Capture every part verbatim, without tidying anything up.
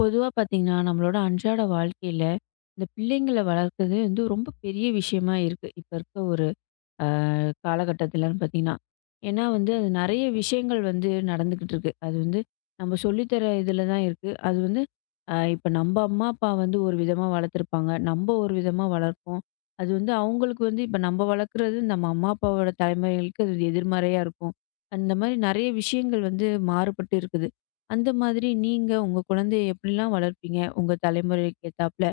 பொதுவா பார்த்தீங்கன்னா, நம்மளோட அன்றாட வாழ்க்கையில, இந்த பிள்ளைங்கள வளர்க்கறது வந்து ரொம்ப பெரிய விஷயமா இருக்கு. இப்ப இருக்க ஒரு காலகட்டத்திலன்னு பார்த்தீங்கன்னா. ஏன்னா வந்து அது நெறைய விஷயங்கள் வந்து நடந்துக்கிட்டு இருக்கு. அது வந்து நம்ம சொல்லித்தர இதில தான் இருக்கு. அது வந்து அ இப்ப நம்ம அம்மா, அப்பா வந்து ஒரு விதமா வளர்த்துருப்பாங்க. நம்ம ஒரு விதமா வளர்ப்போம். அது வந்து அவங்களுக்கு வந்து இப்ப நம்ம வளர்க்குறது நம்ம அம்மா, அப்பாவோட தலைமுறைகளுக்கு அது எதிர்மறையா இருக்கும். அந்த மாரி நெறைய விஷயங்கள் வந்து மாறுபட்டு இருக்குது. அந்த மாதிரி நீங்க உங்க குழந்தைய எப்படிலாம் வளர்ப்பீங்க? உங்க தலைமுறைக்கு ஏத்தாப்ல.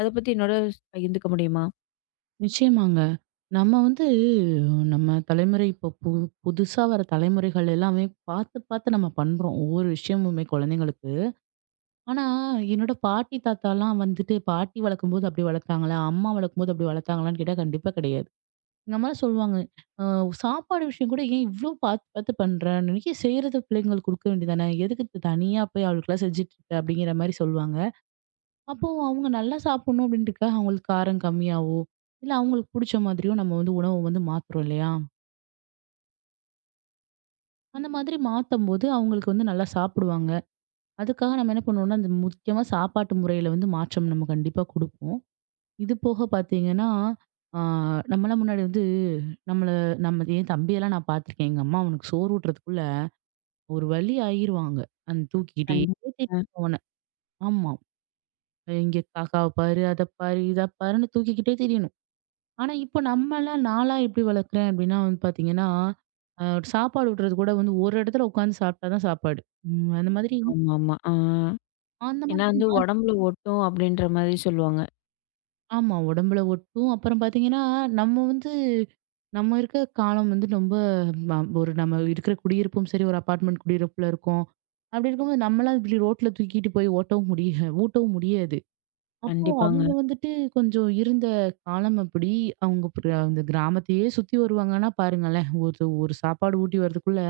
அத பத்தி என்னோட பகிர்ந்துக்க முடியுமா? நிச்சயமாங்க. நம்ம வந்து நம்ம தலைமுறை இப்போ பு புதுசா வர தலைமுறைகள் எல்லாமே பார்த்து, பார்த்து நம்ம பண்றோம். ஒவ்வொரு விஷயமுமே குழந்தைங்களுக்கு. ஆனா, என்னோட பாட்டி, தாத்தாலாம் வந்துட்டு பாட்டி வளர்க்கும்போது அப்படி வளர்த்தாங்களா? அம்மா வளர்க்கும்போது அப்படி வளர்த்தாங்களான்னு கேட்டா கண்டிப்பா கிடையாது. எங்க அம்மாலாம் சொல்லுவாங்க, "அ சாப்பாடு விஷயம் கூட ஏன் இவ்ளோ பார்த்து, பார்த்து பண்ற? நீயே செய்றத பிள்ளைங்களுக்கு குடுக்க வேண்டியது தானே? எதுக்கு தனியா போய் அவளுக்கெல்லாம் செஞ்சுட்டு இருக்க?" அப்படிங்கிற மாரி சொல்லுவாங்க. அப்போ அவங்க நல்லா சாப்பிடணும் அப்படின்றதுக்காக அவங்களுக்கு காரம் கம்மியாவோ, இல்ல அவங்களுக்கு புடிச்ச மாதிரியோ நம்ம வந்து உணவு வந்து மாத்துறோம் இல்லையா? அந்த மாதிரி மாத்தும்போது அவங்களுக்கு வந்து நல்லா சாப்பிடுவாங்க. அதுக்காக நம்ம என்ன பண்ணுவோம்னா, அந்த முக்கியமா சாப்பாட்டு முறையில வந்து மாற்றம் நம்ம கண்டிப்பா குடுப்போம். இது போக பார்த்தீங்கன்னா, ஆ நம்மலாம் முன்னாடி வந்து நம்மள நம்ம என் தம்பியெல்லாம் நான் பார்த்துருக்கேன். எங்க அம்மா அவனுக்கு சோறு ஊட்டுறதுக்குள்ள ஒரு வழி ஆயிருவாங்க. அந்த தூக்கிக்கிட்டே திரியும் கண்டிப்பா. அவன. ஆமா. இங்க காக்காவ பாரு, அத பாரு, இத பாருன்னு தூக்கிக்கிட்டே திரியணும். ஆனா, இப்போ நம்மலாம் நான்லாம் எப்படி வளர்க்குறேன் அப்படின்னா வந்து பார்த்தீங்கன்னா, அ சாப்பாடு ஊட்டுறது கூட வந்து ஒரு இடத்துல உட்காந்து சாப்பிட்டா தான் சாப்பாடு. ம். அந்த மாதிரி ஆமாமா. ஆ. அந்த ஏன்னா மாதிரி வந்து மாத் உடம்புல ஒட்டும் அப்படின்ற மாரி சொல்லுவாங்க. ஆமா. உடம்புல ஒட்டும். அப்புறம் பார்த்தீங்கன்னா, நம்ம வந்து நம்ம இருக்க காலம் வந்து ரொம்ப ம ஒரு நம்ம இருக்கிற குடியிருப்பும் சரி, ஒரு அபார்ட்மெண்ட் குடியிருப்புல இருக்கோம். அப்படி இருக்கும்போது நம்மளாம் இப்படி ரோட்ல தூக்கிட்டு போய் ஓட்டவும் முடிய ஊட்டவும் முடியாது. அப்போ கண்டிப்பாங்க. அவங்க வந்துட்டு கொஞ்சம் இருந்த காலம் அப்படி. அவங்க பிர அந்த கிராமத்தையே சுத்தி வருவாங்கன்னா பாருங்களேன்! ஒரு ஒரு சாப்பாடு ஊட்டி வரதுக்குள்ள,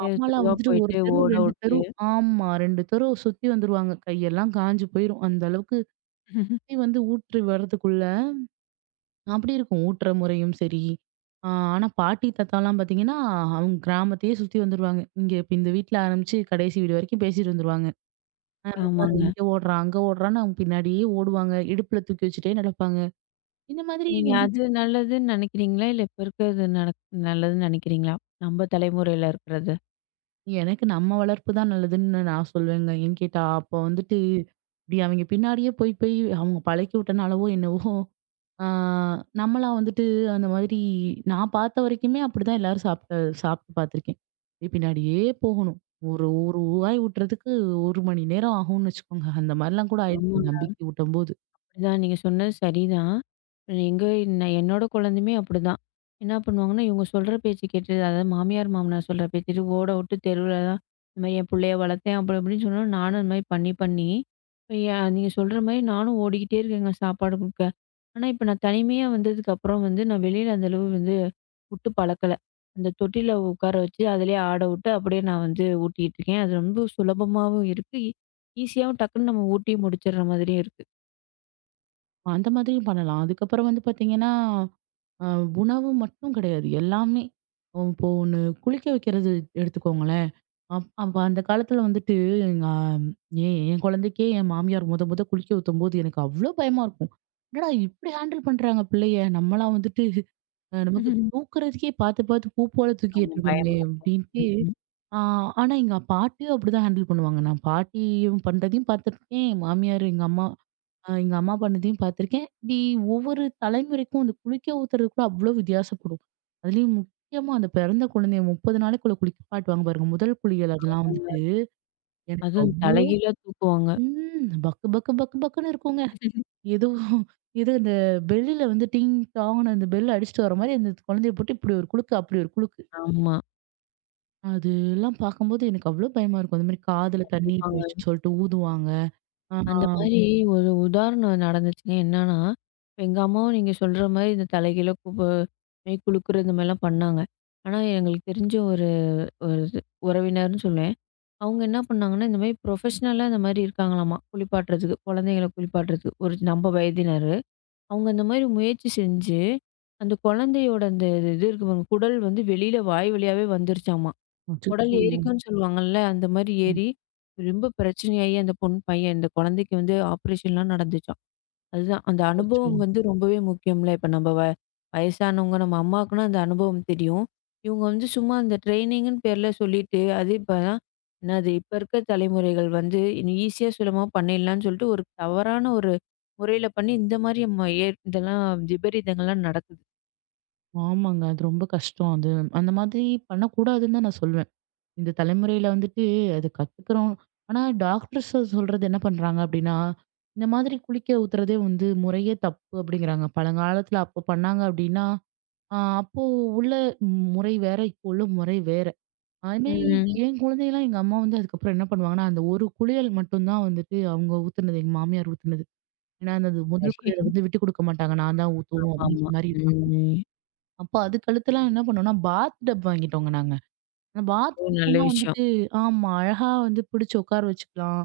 தெரு அம்மாலாம் தெருவா வந்துட்டு ஒரு போயிட்டு தெரு ஓட ரெண்டு விட்டு தெரு ஆமா ரெண்டு தெரு சுத்தி வந்துருவாங்க. கையெல்லாம் காஞ்சு போயிரும். அந்த அளவுக்கு சுத்தி வந்து ஊற்றி வரதுக்குள்ள, அப்படி இருக்கும் ஊட்டுற முறையும் சரி. ஆ ஆனா பாட்டி, தாத்தாலாம் பார்த்தீங்கன்னா, அவங்க கிராமத்தையே சுத்தி வந்துருவாங்க. இங்க இப்ப இந்த வீட்ல ஆரம்பிச்சு கடைசி வீடு வரைக்கும் பேசிட்டு வந்துருவாங்க. பாரு ஆமாங்க. இங்க ஓடுறான், அங்க ஓடுறான்னு அவங்க பின்னாடியே ஓடுவாங்க. இடுப்புல தூக்கி வச்சுட்டே நடப்பாங்க. இந்த மாதிரி நீங்க அது நல்லதுன்னு நினைக்கிறீங்களா? இல்ல இப்ப இருக்கிறது நடக் நல்லதுன்னு நினைக்கிறீங்களா? நம்ம தலைமுறையில இருக்கிறது? எனக்கு நம்ம வளர்ப்பு தான் நல்லதுன்னு நான் சொல்வேங்க. ஏன்னு கேட்டா, அப்போ வந்துட்டு இப்படி அவங்க பின்னாடியே போய் போய் அவங்க பழக்கி விட்டனாலவோ என்னவோ, ஆ நம்மளா வந்துட்டு அந்த மாதிரி நான் பார்த்த வரைக்குமே அப்படிதான் எல்லாரும் சாப்பிட்டு சாப்பிட்டு பார்த்துருக்கேன். போய் பின்னாடியே போகணும். ஒரு ஒரு வாய் ஊட்டுறதுக்கு ஒரு மணி நேரம் ஆகும்னு வச்சுக்கோங்க. அந்த மாதிரிலாம் கூட ஆயிடுச்சு ஆமா. என் தம்பிக்கு ஊட்டும்போது. அதான் நீங்க சொன்னது சரிதான். எங்க நான் என்னோட குழந்தையுமே அப்படிதான். என்ன பண்ணுவாங்கன்னா, இவங்க சொல்ற பேச்சு கேட்டு, அதாவது மாமியார், மாமனார் சொல்ற பேச்சு கேட்டு ஓட விட்டு தெருவுலலாம் இந்த மாரி என் புள்ளைய வளர்த்தேன் அப்படி இப்படின்னு சொன்னா, நானும் இந்த மாரி பண்ணி பண்ணி, இப்ப ஏன் நீங்க சொல்ற மாரி நானும் ஓடிக்கிட்டே இருக்கேங்க சாப்பாடு குடுக்க. ஆனா, இப்ப நான் தனிமையா வந்ததுக்கு அப்புறம் வந்து நான் வெளியில அந்த அளவு வந்து விட்டு பழக்கல. அந்த தொட்டில உட்கார வச்சு அதிலேயே ஆட விட்டு அப்படியே நான் வந்து ஊட்டிட்டு இருக்கேன். அது ரொம்ப சுலபமாவும் இருக்கு. ஈஸியாவும் டக்குன்னு நம்ம ஊட்டி முடிச்சிடுற மாதிரியும் அந்த மாதிரியும் பண்ணலாம். அதுக்கப்புறம் வந்து பார்த்தீங்கன்னா, அ உணவு மட்டும் கிடையாது. எல்லாமே இப்போ ஒண்ணு குளிக்க வைக்கிறது எடுத்துக்கோங்களேன். அப் அப்ப அந்த காலத்துல வந்துட்டு எங்க ஆம், ஏன் என் குழந்தைக்கே என் மாமியார் முத முத குளிக்க ஊத்தும்போது எனக்கு அவ்ளோ பயமா இருக்கும். என்னடா இப்படி ஹேண்டில் பண்றாங்க பிள்ளைய. நம்மலாம் வந்துட்டு அ நமக்கு இருக்கு. தூக்குறதுக்கே பார்த்து பார்த்து பூ போல ஆமா. தூக்கிட்டு பயமா இருக்கோமே இருக்கும். அப்படின்ட்டு. ம். ஆ ஆனா எங்க பாட்டியும் அப்படிதான் ஹேண்டில் பண்ணுவாங்க. நான் பாட்டியும் பண்றதையும் பார்த்துருக்கேன். மாமியார் எங்க அம்மா அ எங்க அம்மா பண்ணதையும் பார்த்துருக்கேன். இப்டி ஒவ்வொரு தலைமுறைக்கும் அந்த குளிக்க ஊத்துறது கூட அவ்ளோ வித்தியாசப்படும். அதுலயும் முக்கியமா அந்த பிறந்த குழந்தைய முப்பது நாளைக்குள்ள குளிப்பாட்டுவாங்க பாருங்க. முதல் குளியல் அதெல்லாம் அவங்க வந்துட்டு எனக்கு அதுவும் அவ் தலைகீழா தூக்குவாங்க. ம் பக்கு பக்கு பக்கு பக்குன்னு இருக்குங்க. ஏதோ ஏதோ அந்த பெல்லுல வந்து டிங் டாங்ன்னு அந்த பெல் அடிச்சுட்டு வர மாரி அந்த குழந்தைய போட்டு இப்டி ஒரு குலுக்கு, அப்படி ஒரு குலுக்கு. ஆமா. அதெல்லாம் பார்க்கும்போது எனக்கு அவ்ளோ பயமா இருக்கும். அந்த மாரி காதுல தண்ணீ கண்டிப்பாங்க. போயிடுச்சுன்னு சொல்லிட்டு ஊதுவாங்க. ஆ அந்த மாரி ம். ஒரு உதாரணம் நடந்துச்சுங்க. என்னன்னா, இப்ப எங்க அம்மாவும் நீங்க சொல்ற மாரி இந்த தலைகீழா கூப்ப மெய் குலுக்குறது இந்த மாரிலாம் பண்ணாங்க. ஆனா, எங்களுக்கு தெரிஞ்ச ஒரு ஒரு இது உறவினர்ன்னு சொல்லுவேன். அவங்க என்ன பண்ணாங்கன்னா, இந்த மாரி ப்ரொஃபஷ்னலா இந்த மாரி இருக்காங்களாமா, குளிப்பாட்டுறதுக்கு. குழந்தைகள குளிப்பாட்டுறதுக்கு. ஒரு நம்ம வயதினரு. அவங்க இந்த மாரி முயற்சி செஞ்சு, அந்த குழந்தையோட அந்த இது இருக்கு பாருங்க, குடல் வந்து வெளியில வாய் வழியாவே வந்துருச்சாமா. குடல் அச்சச்சோ! ஏறிக்கும்ன்னு சொல்லுவாங்கல்ல. அந்த மாரி ஏறி, ரொம்ப பிரச்சனையாயி அந்த பொண் பையன் இந்த குழந்தைக்கு வந்து ஆப்ரேஷன்லாம் நடந்துச்சாம். அதுதான் அந்த அச்சச்சோ! அனுபவம் வந்து ரொம்பவே முக்கியம்ல. இப்ப நம்ம வ வயசானவங்க நம்ம அம்மாக்குன்னா அந்த அனுபவம் தெரியும். இவங்க வந்து சும்மா அந்த ட்ரெய்னிங்குன்னு பேர்ல சொல்லிட்டு, அது இப்பலாம் என்னது இப்ப இருக்க தலைமுறைகள் வந்து ஈஸியா சுலபமா பண்ணிடலான்னு சொல்லிட்டு ஒரு தவறான ஒரு முறையில பண்ணி இந்த மாரி ம ஏ இதெல்லாம் விபரீதங்கள்லாம் நடக்குது. ஆமாங்க. அது ரொம்ப கஷ்டம். அது அந்த மாதிரி பண்ணக்கூடாதுன்னு தான் நான் சொல்வேன். இந்த தலைமுறையில வந்துட்டு அது கத்துக்கிறோம். ஆனா டாக்டர்ஸ் சொல்றது என்ன பண்றாங்க அப்டின்னா, இந்த மாதிரி குளிக்க ஊத்துறதே வந்து முறையே தப்பு அப்டிங்கிறாங்க. பழங்காலத்துல அப்போ பண்ணாங்க அப்டின்னா, அ அப்போ உள்ள முறை வேற, இப்போ உள்ள முறை வேற. அதுமாரி ம். என் குழந்தையலாம் எங்க அம்மா வந்து அதுக்கப்புறம் என்ன பண்ணுவாங்கன்னா, அந்த ஒரு குளியல் மட்டும் தான் வந்துட்டு அவங்க ஊத்துனது, எங்க மாமியார் ஊத்துனது. ஏன்னா அந்த முதல் குளியல சரி. வந்து விட்டுக் குடுக்க மாட்டாங்க. நான் தான் ஊத்துவோம் அப்டின்ற ஆமாமா. மாரி ம். அப்ப அதுக்கடுத்துலாம் என்ன பண்ணோம்னா, பாத் டப் வாங்கிட்டோங்க நாங்க. அந்த பாத் ஒரு நல்ல டப்னா விஷயம். வந்துட்டு ஆமா. அழகா வந்து பிடிச்சு உட்கார வச்சுக்கலாம்.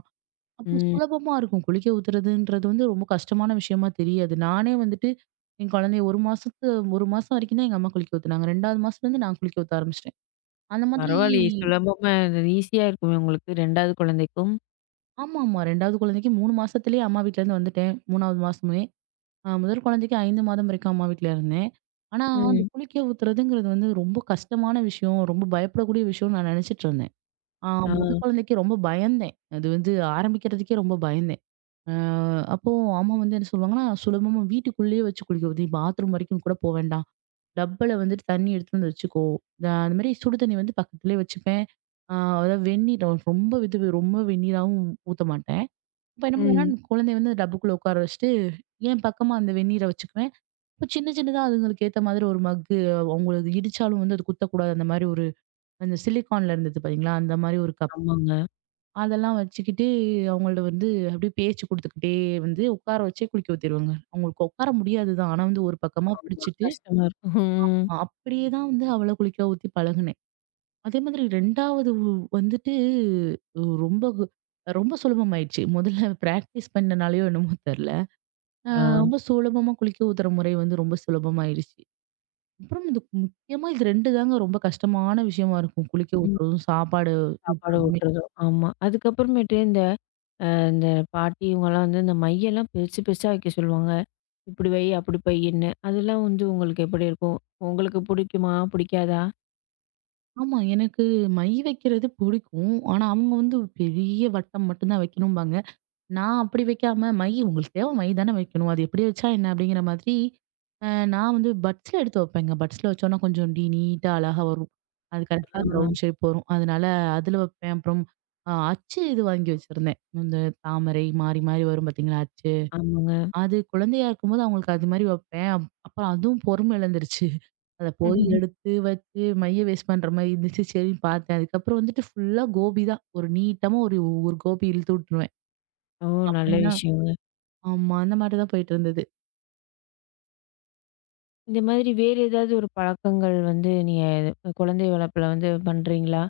அப்போ ம். சுலபமா இருக்கும். குளிக்க ஊத்துறதுன்றது வந்து ரொம்ப கஷ்டமான விஷயமா தெரியாது. நானே வந்துட்டு என் குழந்தைய ஒரு மாசத்து ஒரு மாசம் வரைக்கும் தான் எங்க அம்மா குளிக்க ஊத்துனாங்க. 2வது மாசத்துலருந்து நான் குளிக்க ஊத்த ஆரம்பிச்சுட்டேன். அந்த மாதிரி பரவாயில்லையே! சுலபமா ஈஸியா இருக்குமே உங்களுக்கு இரண்டாவது குழந்தைக்கும். ஆமாமா. 2வது குழந்தைக்கு மூணு மாசத்துலயே அம்மா வீட்லருந்து வந்துட்டேன். 3வது மாசமே. அ முதல் குழந்தைக்கு ஐந்து மாதம் வரைக்கும் அம்மா வீட்ல இருந்தேன். ஆனா, அந்த ம். குளிக்க ஊத்துறதுங்கிறது வந்து ரொம்ப கஷ்டமான விஷயம். ரொம்ப பயப்படக்கூடிய விஷயம்னு நான் நினைச்சுட்டு இருந்தேன். ஆ ஆ. முத குழந்தைக்கு ரொம்ப பயந்தேன். அது வந்து ஆரம்பிக்கிறதுக்கே ரொம்ப பயந்தேன். அ அப்போ அம்மா வந்து என்ன சொல்லுவாங்கன்னா, "சுலபமா வீட்டுக்குள்ளேயே வச்சு குளிக்க வை. நீ பாத்ரூம் வரைக்கும் கூட போ வேண்டாம். டப்பால வந்துட்டு தண்ணி எடுத்துட்டு வந்து வச்சுக்கோ." அ அந்த மாரி சுடு தண்ணி வந்து பக்கத்துலயே வச்சுப்பேன். ஆ அதாவது வெந்நீர் ரொம்ப இது ரொம்ப வெந்நீராவும் ஊத்த மாட்டேன். இப்ப என்ன பண்ணுவேன்னா, ம். குழந்தைய வந்து டப்புக்குள்ள உட்கார வச்சுட்டு, என் பக்கமா அந்த வெந்நீர வச்சுக்குவேன். இப்ப சின்ன சின்னதா அதுங்களுக்கு ஏத்த மாதிரி ஒரு மக்கு அவங்களுக்கு இடிச்சாலும் வந்து அது குத்தக்கூடாது. அந்த மாரி ஒரு அந்த சிலிக்கான்ல இருந்தது பாத்தீங்களா? அந்த மாரி ஒரு கப் ஆமாங்க. அதெல்லாம் வச்சுக்கிட்டு அவங்கள்ட்ட வந்து அப்படியே பேச்சு குடுத்துக்கிட்டே வந்து உட்கார வச்சே குளிக்க ஊத்திருவேங்க. அவங்களுக்கு உட்கார முடியாது தான். ஆனா வந்து ஒரு பக்கமா ஆமா. பிடிச்சிட்டு, கஷ்டமா இருக்கும். ம். அப்படியே தான் வந்து அவள குளிக்க ஊத்தி பழகுனேன். அதே மாதிரி 2வது உ வந்துட்டு உ- ரொம்ப கு ரொம்ப சுலபமாயிடுச்சு. முதல்ல பிராக்டிஸ் பண்ணனாலயோ என்னமோ தெரியல. அ ஆ. ரொம்ப சுலபமா குளிக்க ஊத்துற முறை வந்து ரொம்ப சுலபமாயிருச்சு. அப்புறம் இது முக்கியமா இது ரெண்டு தாங்க ரொம்ப கஷ்டமான விஷயமா இருக்கும். குளிக்க ம். ஊத்துறதும், சாப்பாடு சாப்பாடு ஊட்டுறதும். ஊட்டுறதோ, ஆமா. அதுக்கப்புறமேட்டு இந்த இந்த பாட்டி இவங்கலாம் வந்து இந்த மையெல்லாம் பெருசு பெருசா வைக்க சொல்லுவாங்க. இப்படி வை, அப்படி பைன்னு. அதெல்லாம் வந்து உங்களுக்கு எப்படி இருக்கும்? உங்களுக்கு புடிக்குமா? புடிக்காதா? ஆமா. எனக்கு மை வைக்கிறது பிடிக்கும். ஆனா, அவங்க வந்து ஒரு பெரிய வட்டம் மட்டும் தான் வைக்கணும்பாங்க. நான் அப்படி வைக்காம, மை உங்களுக்கு தேவை மை தானே வைக்கணும். அது எப்படி வச்சா என்ன? அப்படிங்கிற மாதிரி, அ நான் வந்து பட்ஸ்ல எடுத்து வைப்பேங்க. பட்ஸ்ல வச்சோன்னா கொஞ்சம் டி நீட்டா அழகா வரும். அது கரெக்ட்டா அந்த ஆ. ரவுண்ட் ஷேப் வரும். அதனால அதில வைப்பேன். அப்புறம் அ அச்சு இது வாங்கி வச்சிருந்தேன். இந்த தாமரை மாறி மாறி வரும் பார்த்தீங்களா? அச்சு. ஆமாங்க. அது குழந்தையா இருக்கும்போது அவங்களுக்கு அது மாரி வப்பேன். அப் அப்புறம் அதுவும் பொறுமை இழந்துருச்சு. அத போய் எடுத்து வச்சு மைய வேஸ்ட் பண்ற மாரி இருந்துச்சு. சரின்னு பார்த்தேன். அதுக்கப்புறம் வந்துட்டு ஃபுல்லா கோபி தான். ஒரு நீட்டமா ஒரு ஒரு கோபி இழுத்து விட்டுருவேன். ஓ! நல்ல அப்படின்னா விஷயங்க. ஆமா. அந்த மாரி தான் போயிட்டு இருந்தது. இந்த மாதிரி வேறு ஏதாவது ஒரு பழக்கங்கள் வந்து நீங்க குழந்தை வளர்ப்புல வந்து பண்றீங்களா?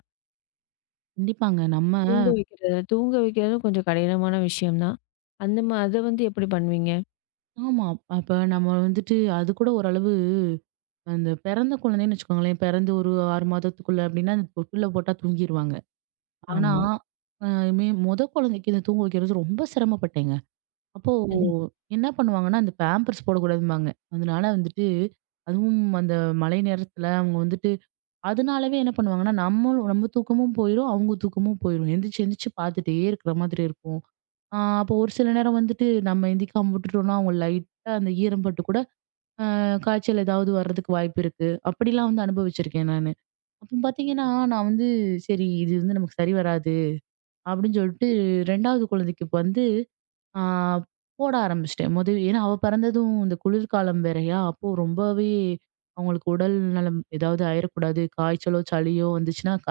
கண்டிப்பாங்க. நம்ம தூங்க வைக்கிறது. தூங்க வைக்கிறதும் கொஞ்சம் கடினமான விஷயம் தான். அந்த மா அத வந்து எப்படி பண்ணுவீங்க? ஆமா. அப்ப நம்ம வந்துட்டு அது கூட ஓரளவு அந்த பிறந்த குழந்தைன்னு வச்சுக்கோங்களேன். பிறந்து ஒரு ஆறு மாதத்துக்குள்ள அப்படின்னா, அந்த தொட்டில்ல போட்டா தூங்கிருவாங்க. ஆனா, ஆமா. அ மே மொத குழந்தைக்கு இத தூங்க வைக்கிறது ரொம்ப சிரமப்பட்டேங்க. அப்போ என்ன பண்ணுவாங்கன்னா, அந்த பேம்பர்ஸ் போடக்கூடாதும்பாங்க. அதனால வந்துட்டு, அதுவும் அந்த மழை நேரத்துல அவங்க வந்துட்டு அதனாலவே என்ன பண்ணுவாங்கன்னா, நம்மளும் நம்ம தூக்கமும் போயிரும், அவங்க தூக்கமும் போயிரும். எந்திரிச்சு எந்திரிச்சு பார்த்துட்டே இருக்கிற மாதிரி இருக்கும். ஆ அப்போ ஒரு சில நேரம் வந்துட்டு நம்ம எந்திரிக்காம விட்டுட்டோம்னா, அவங்க லைட்டா அந்த ஈரம் பட்டு கூட அ காய்ச்சல் ஏதாவது வர்றதுக்கு வாய்ப்பு இருக்கு. அப்படிலாம் வந்து அனுபவிச்சிருக்கேன் நானு. அப்போ பார்த்தீங்கன்னா, நான் வந்து சரி இது வந்து நமக்கு சரி வராது அப்படின்னு சொல்லிட்டு 2வது குழந்தைக்கு இப்ப வந்து ஆ போட ஆரம்பிச்சுட்டேன். முத ஏன்னா அவ பிறந்ததும் இந்த குளிர்காலம் வேறயா, அப்போ ரொம்பவே அவங்களுக்கு உடல் நலம் ஏதாவது ஆயிரக்கூடாது. காய்ச்சலோ, சளியோ வந்துச்சுன்னா, க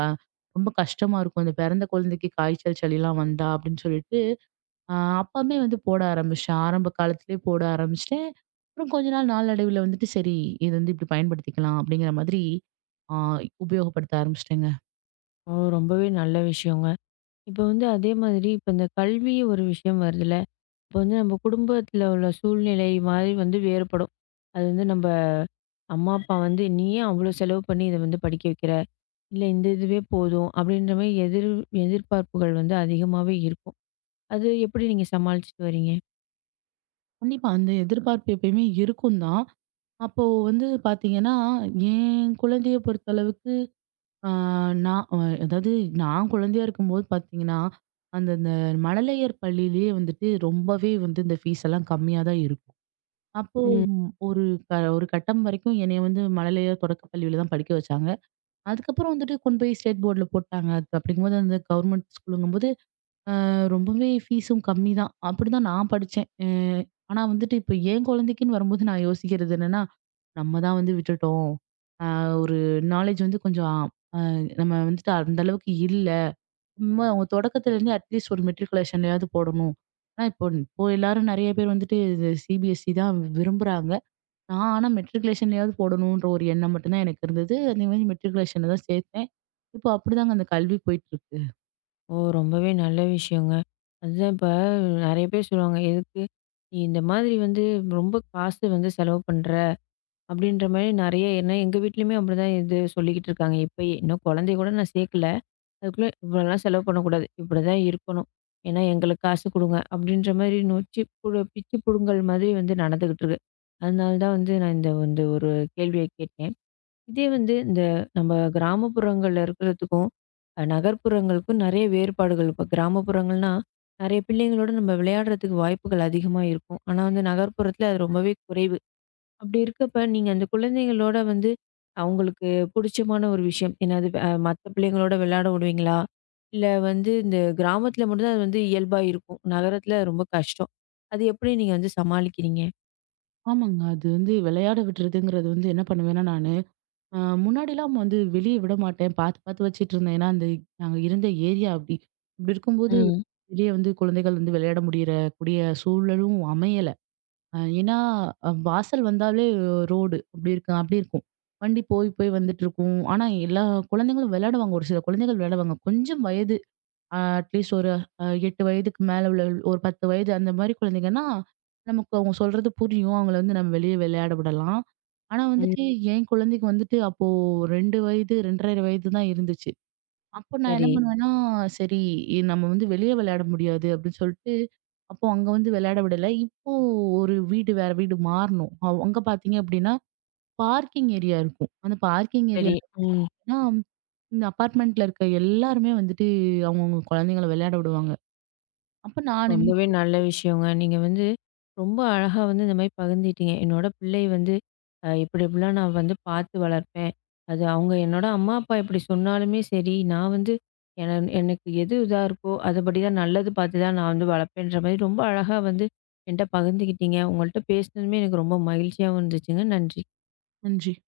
ரொம்ப கஷ்டமா இருக்கும். அந்த பிறந்த குழந்தைக்கு காய்ச்சல், சளிலாம் வந்தா அப்படின்னு சொல்லிட்டு, அ அப்பமே வந்து போட ஆரம்பிச்சேன். ஆரம்ப காலத்திலேயே போட ஆரம்பிச்சுட்டேன். அப்புறம் கொஞ்ச நாள் நாளடைவுல வந்துட்டு சரி, இது வந்து இப்படி பயன்படுத்திக்கலாம் அப்படிங்கிற மாதிரி ஆ உபயோகப்படுத்த ஆரம்பிச்சுட்டேங்க. ஓ! ரொம்பவே நல்ல விஷயங்க. இப்ப வந்து அதே மாதிரி இப்ப இந்த கல்வி ஒரு விஷயம் வருதுல்ல. இப்ப வந்து நம்ம குடும்பத்துல உள்ள சூழ்நிலை மாரி வந்து வேறுபடும். அது வந்து நம்ப அம்மா, அப்பா வந்து "நீ ஏன் அவ்ளோ செலவு பண்ணி இத வந்து படிக்க வைக்கிற? இல்ல இந்த இதுவே போதும்." அப்படின்ற மாரி எதிர் எதிர்பார்ப்புகள் வந்து அதிகமாவே இருக்கும். அது எப்படி நீங்க சமாளிச்சுட்டு வரீங்க? கண்டிப்பா அந்த எதிர்பார்ப்பு எப்பயுமே இருக்கும் தான். அப்போ வந்து பார்த்தீங்கன்னா, என் குழந்தைய பொறுத்தளவுக்கு ஆ, நான் அ அதாவது நான் குழந்தையா இருக்கும்போது பார்த்தீங்கன்னா, அந்த அந்த மழலையர் பள்ளியிலேயே வந்துட்டு ரொம்பவே வந்து இந்த ஃபீஸ் எல்லாம் கம்மியா தான் இருக்கும். அப்போ ம். ம், ஒரு க ஒரு கட்டம் வரைக்கும் என்னைய வந்து மழலையர் தொடக்கப் பள்ளியில தான் படிக்க வச்சாங்க. அதுக்கப்புறம் வந்துட்டு கொண்டு போய் ஸ்டேட் போர்ட்ல போட்டாங்க. அது அப்படிங்கும்போது அந்த கவர்மெண்ட் ஸ்கூலுங்கும்போது ரொம்பவே ஃபீஸும் கம்மி தான். அப்படிதான் நான் படிச்சேன். அ ஆனா வந்துட்டு இப்ப என் குழந்தைக்குன்னு வரும்போது நான் யோசிக்கிறது என்னன்னா, நம்ம தான் வந்து விட்டுட்டோம். அ ஒரு நாலேட்ஜ் வந்து கொஞ்சம் அ நம்ம வந்துட்டு அந்த அளவுக்கு இல்ல. சும்மா அவங்க தொடக்கத்துலேருந்து அட்லீஸ்ட் ஒரு மெட்ரிகுலேஷன்லயாவது போடணும். ஆனா இப்போ இப்போ எல்லாரும் நெறைய பேர் வந்துட்டு இது சிபிஎஸ்இ தான் விரும்புறாங்க. நான் ஆனா மெட்ரிகுலேஷன்லயாவது போடணுன்ற ஒரு எண்ணம் மட்டும் தான் எனக்கு இருந்தது. அதே மாரி மெட்ரிகுலேஷன்ல தான் சேர்த்தேன். இப்போ அப்படிதாங்க அந்த கல்வி போயிட்டுருக்கு. ஓ! ரொம்பவே நல்ல விஷயங்க. அதுதான் இப்ப நெறைய பேர் சொல்லுவாங்க, "எதுக்கு நீ இந்த மாதிரி வந்து ரொம்ப காசு வந்து செலவு பண்ற." அப்படின்ற மாரி நெறைய ஏன்னா எங்க வீட்லயுமே அப்படிதான் இது சொல்லிக்கிட்டு இருக்காங்க இப்பயே. இன்னும் குழந்தைய கூட நான் சேர்க்கல. அதுக்குள்ள "இவ்வளோலாம் செலவு பண்ணக்கூடாது. இப்படிதான் இருக்கணும். ஏன்னா எங்களுக்கு காசு குடுங்க." அப்படின்ற மாரி நொச்சி புடு பிச்சு புடுங்கல் மாதிரி வந்து நடந்துகிட்டு இருக்கு. அதனால தான் வந்து நான் இந்த வந்து ஒரு கேள்விய கேட்டேன். இதே வந்து இந்த நம்ம கிராமப்புறங்கள்ல இருக்கிறதுக்கும், அ நகர்ப்புறங்களுக்கும் நெறைய வேறுபாடுகள் இப்ப கிராமப்புறங்கள்னா, நெறைய பிள்ளைங்களோட நம்ம விளையாடுறதுக்கு வாய்ப்புகள் அதிகமா இருக்கும். ஆனா வந்து நகர்ப்புறத்துல அது ரொம்பவே குறைவு. அப்படி இருக்கப்ப நீங்க அந்த குழந்தைங்களோட வந்து அவங்களுக்கு புடிச்சமான ஒரு விஷயம், என்னது அ மத்த பிள்ளைங்களோட விளையாட விடுவீங்களா? இல்ல வந்து இந்த கிராமத்துல மட்டும் தான் அது வந்து இயல்பா இருக்கும். நகரத்துல ரொம்ப கஷ்டம். அது எப்படி நீங்க வந்து சமாளிக்கிறீங்க? ஆமாங்க. அது வந்து விளையாட விடுறதுங்கிறது வந்து என்ன பண்ணுவேன்னா நானு, அ முன்னாடிலாம் வந்து வெளிய விட மாட்டேன். பாத்து பாத்து வச்சுட்டுருந்தேன். ஏன்னா, அந்த நாங்க இருந்த ஏரியா அப்படி. அப்படி இருக்கும்போது ம். வெளிய வந்து குழந்தைகள் வந்து விளையாட முடியற கூடிய சூழலும் அமையல. அ ஏன்னா, அ வாசல் வந்தாலே ரோடு அப்படி இருக்கு அப்படி இருக்கும். வண்டி போய் போய் வந்துட்டுருக்கும். ஆனா எல்லா குழந்தைங்களும் விளையாடுவாங்க. ஒரு சில குழந்தைகள் விளையாடுவாங்க. கொஞ்சம் வயது அ அட்லீஸ்ட் ஒரு அ எட்டு வயதுக்கு மேல உள்ள ஒரு பத்து வயது அந்த மாரி குழந்தைங்கன்னா, நமக்கு அவங்க சொல்றது புரியும். அவங்கள வந்து நம்ம வெளிய விளையாட விடலாம். ஆனா ம். வந்துட்டு என் குழந்தைக்கு வந்துட்டு அப்போ ரெண்டு வயது 2 1/2 வயது தான் இருந்துச்சு. அப்போ நான் சரி, என்ன பண்ணுவேன்னா, சரி இ- நம்ம வந்து வெளிய விளையாட முடியாது அப்படின்னு சொல்லிட்டு, அப்போ அங்க வந்து விளையாட விடல. இப்போ ஒரு வீடு வேற வீடு மாறணும். அவ்- அங்க பார்த்தீங்க அப்படின்னா, பார்க்கிங் ஏரியா இருக்கும். அந்த பார்க்கிங் சரி. ஏரியால ம். இந்த அபார்ட்மெண்ட்ல இருக்க எல்லாருமே வந்துட்டு அவங்கவங்க குழந்தைங்கள விளையாட விடுவாங்க. அப்ப நானுமே ரொம்பவே நல்ல விஷயங்க. நீங்க வந்து ரொம்ப அழகா வந்து இந்த மாரி பகிர்ந்துகிட்டீங்க. என்னோட பிள்ளை வந்து அ இப்டி இப்டிலாம் நான் வந்து பார்த்து வளர்ப்பேன். அது அவங்க என்னோட அம்மா, அப்பா இப்டி சொன்னாலுமே சரி, நான் வந்து என எனக்கு எது இதா இருக்கோ, அதுபடி தான் நல்லது பார்த்து தான் நான் வந்து வளர்ப்பேன்ற மாரி ரொம்ப அழகா வந்து என்ட்ட பகிர்ந்துக்கிட்டீங்க. உங்கள்ட்ட பேசினதுமே எனக்கு ரொம்ப மகிழ்ச்சியாவும் இருந்துச்சுங்க. நன்றி. செஞ்சு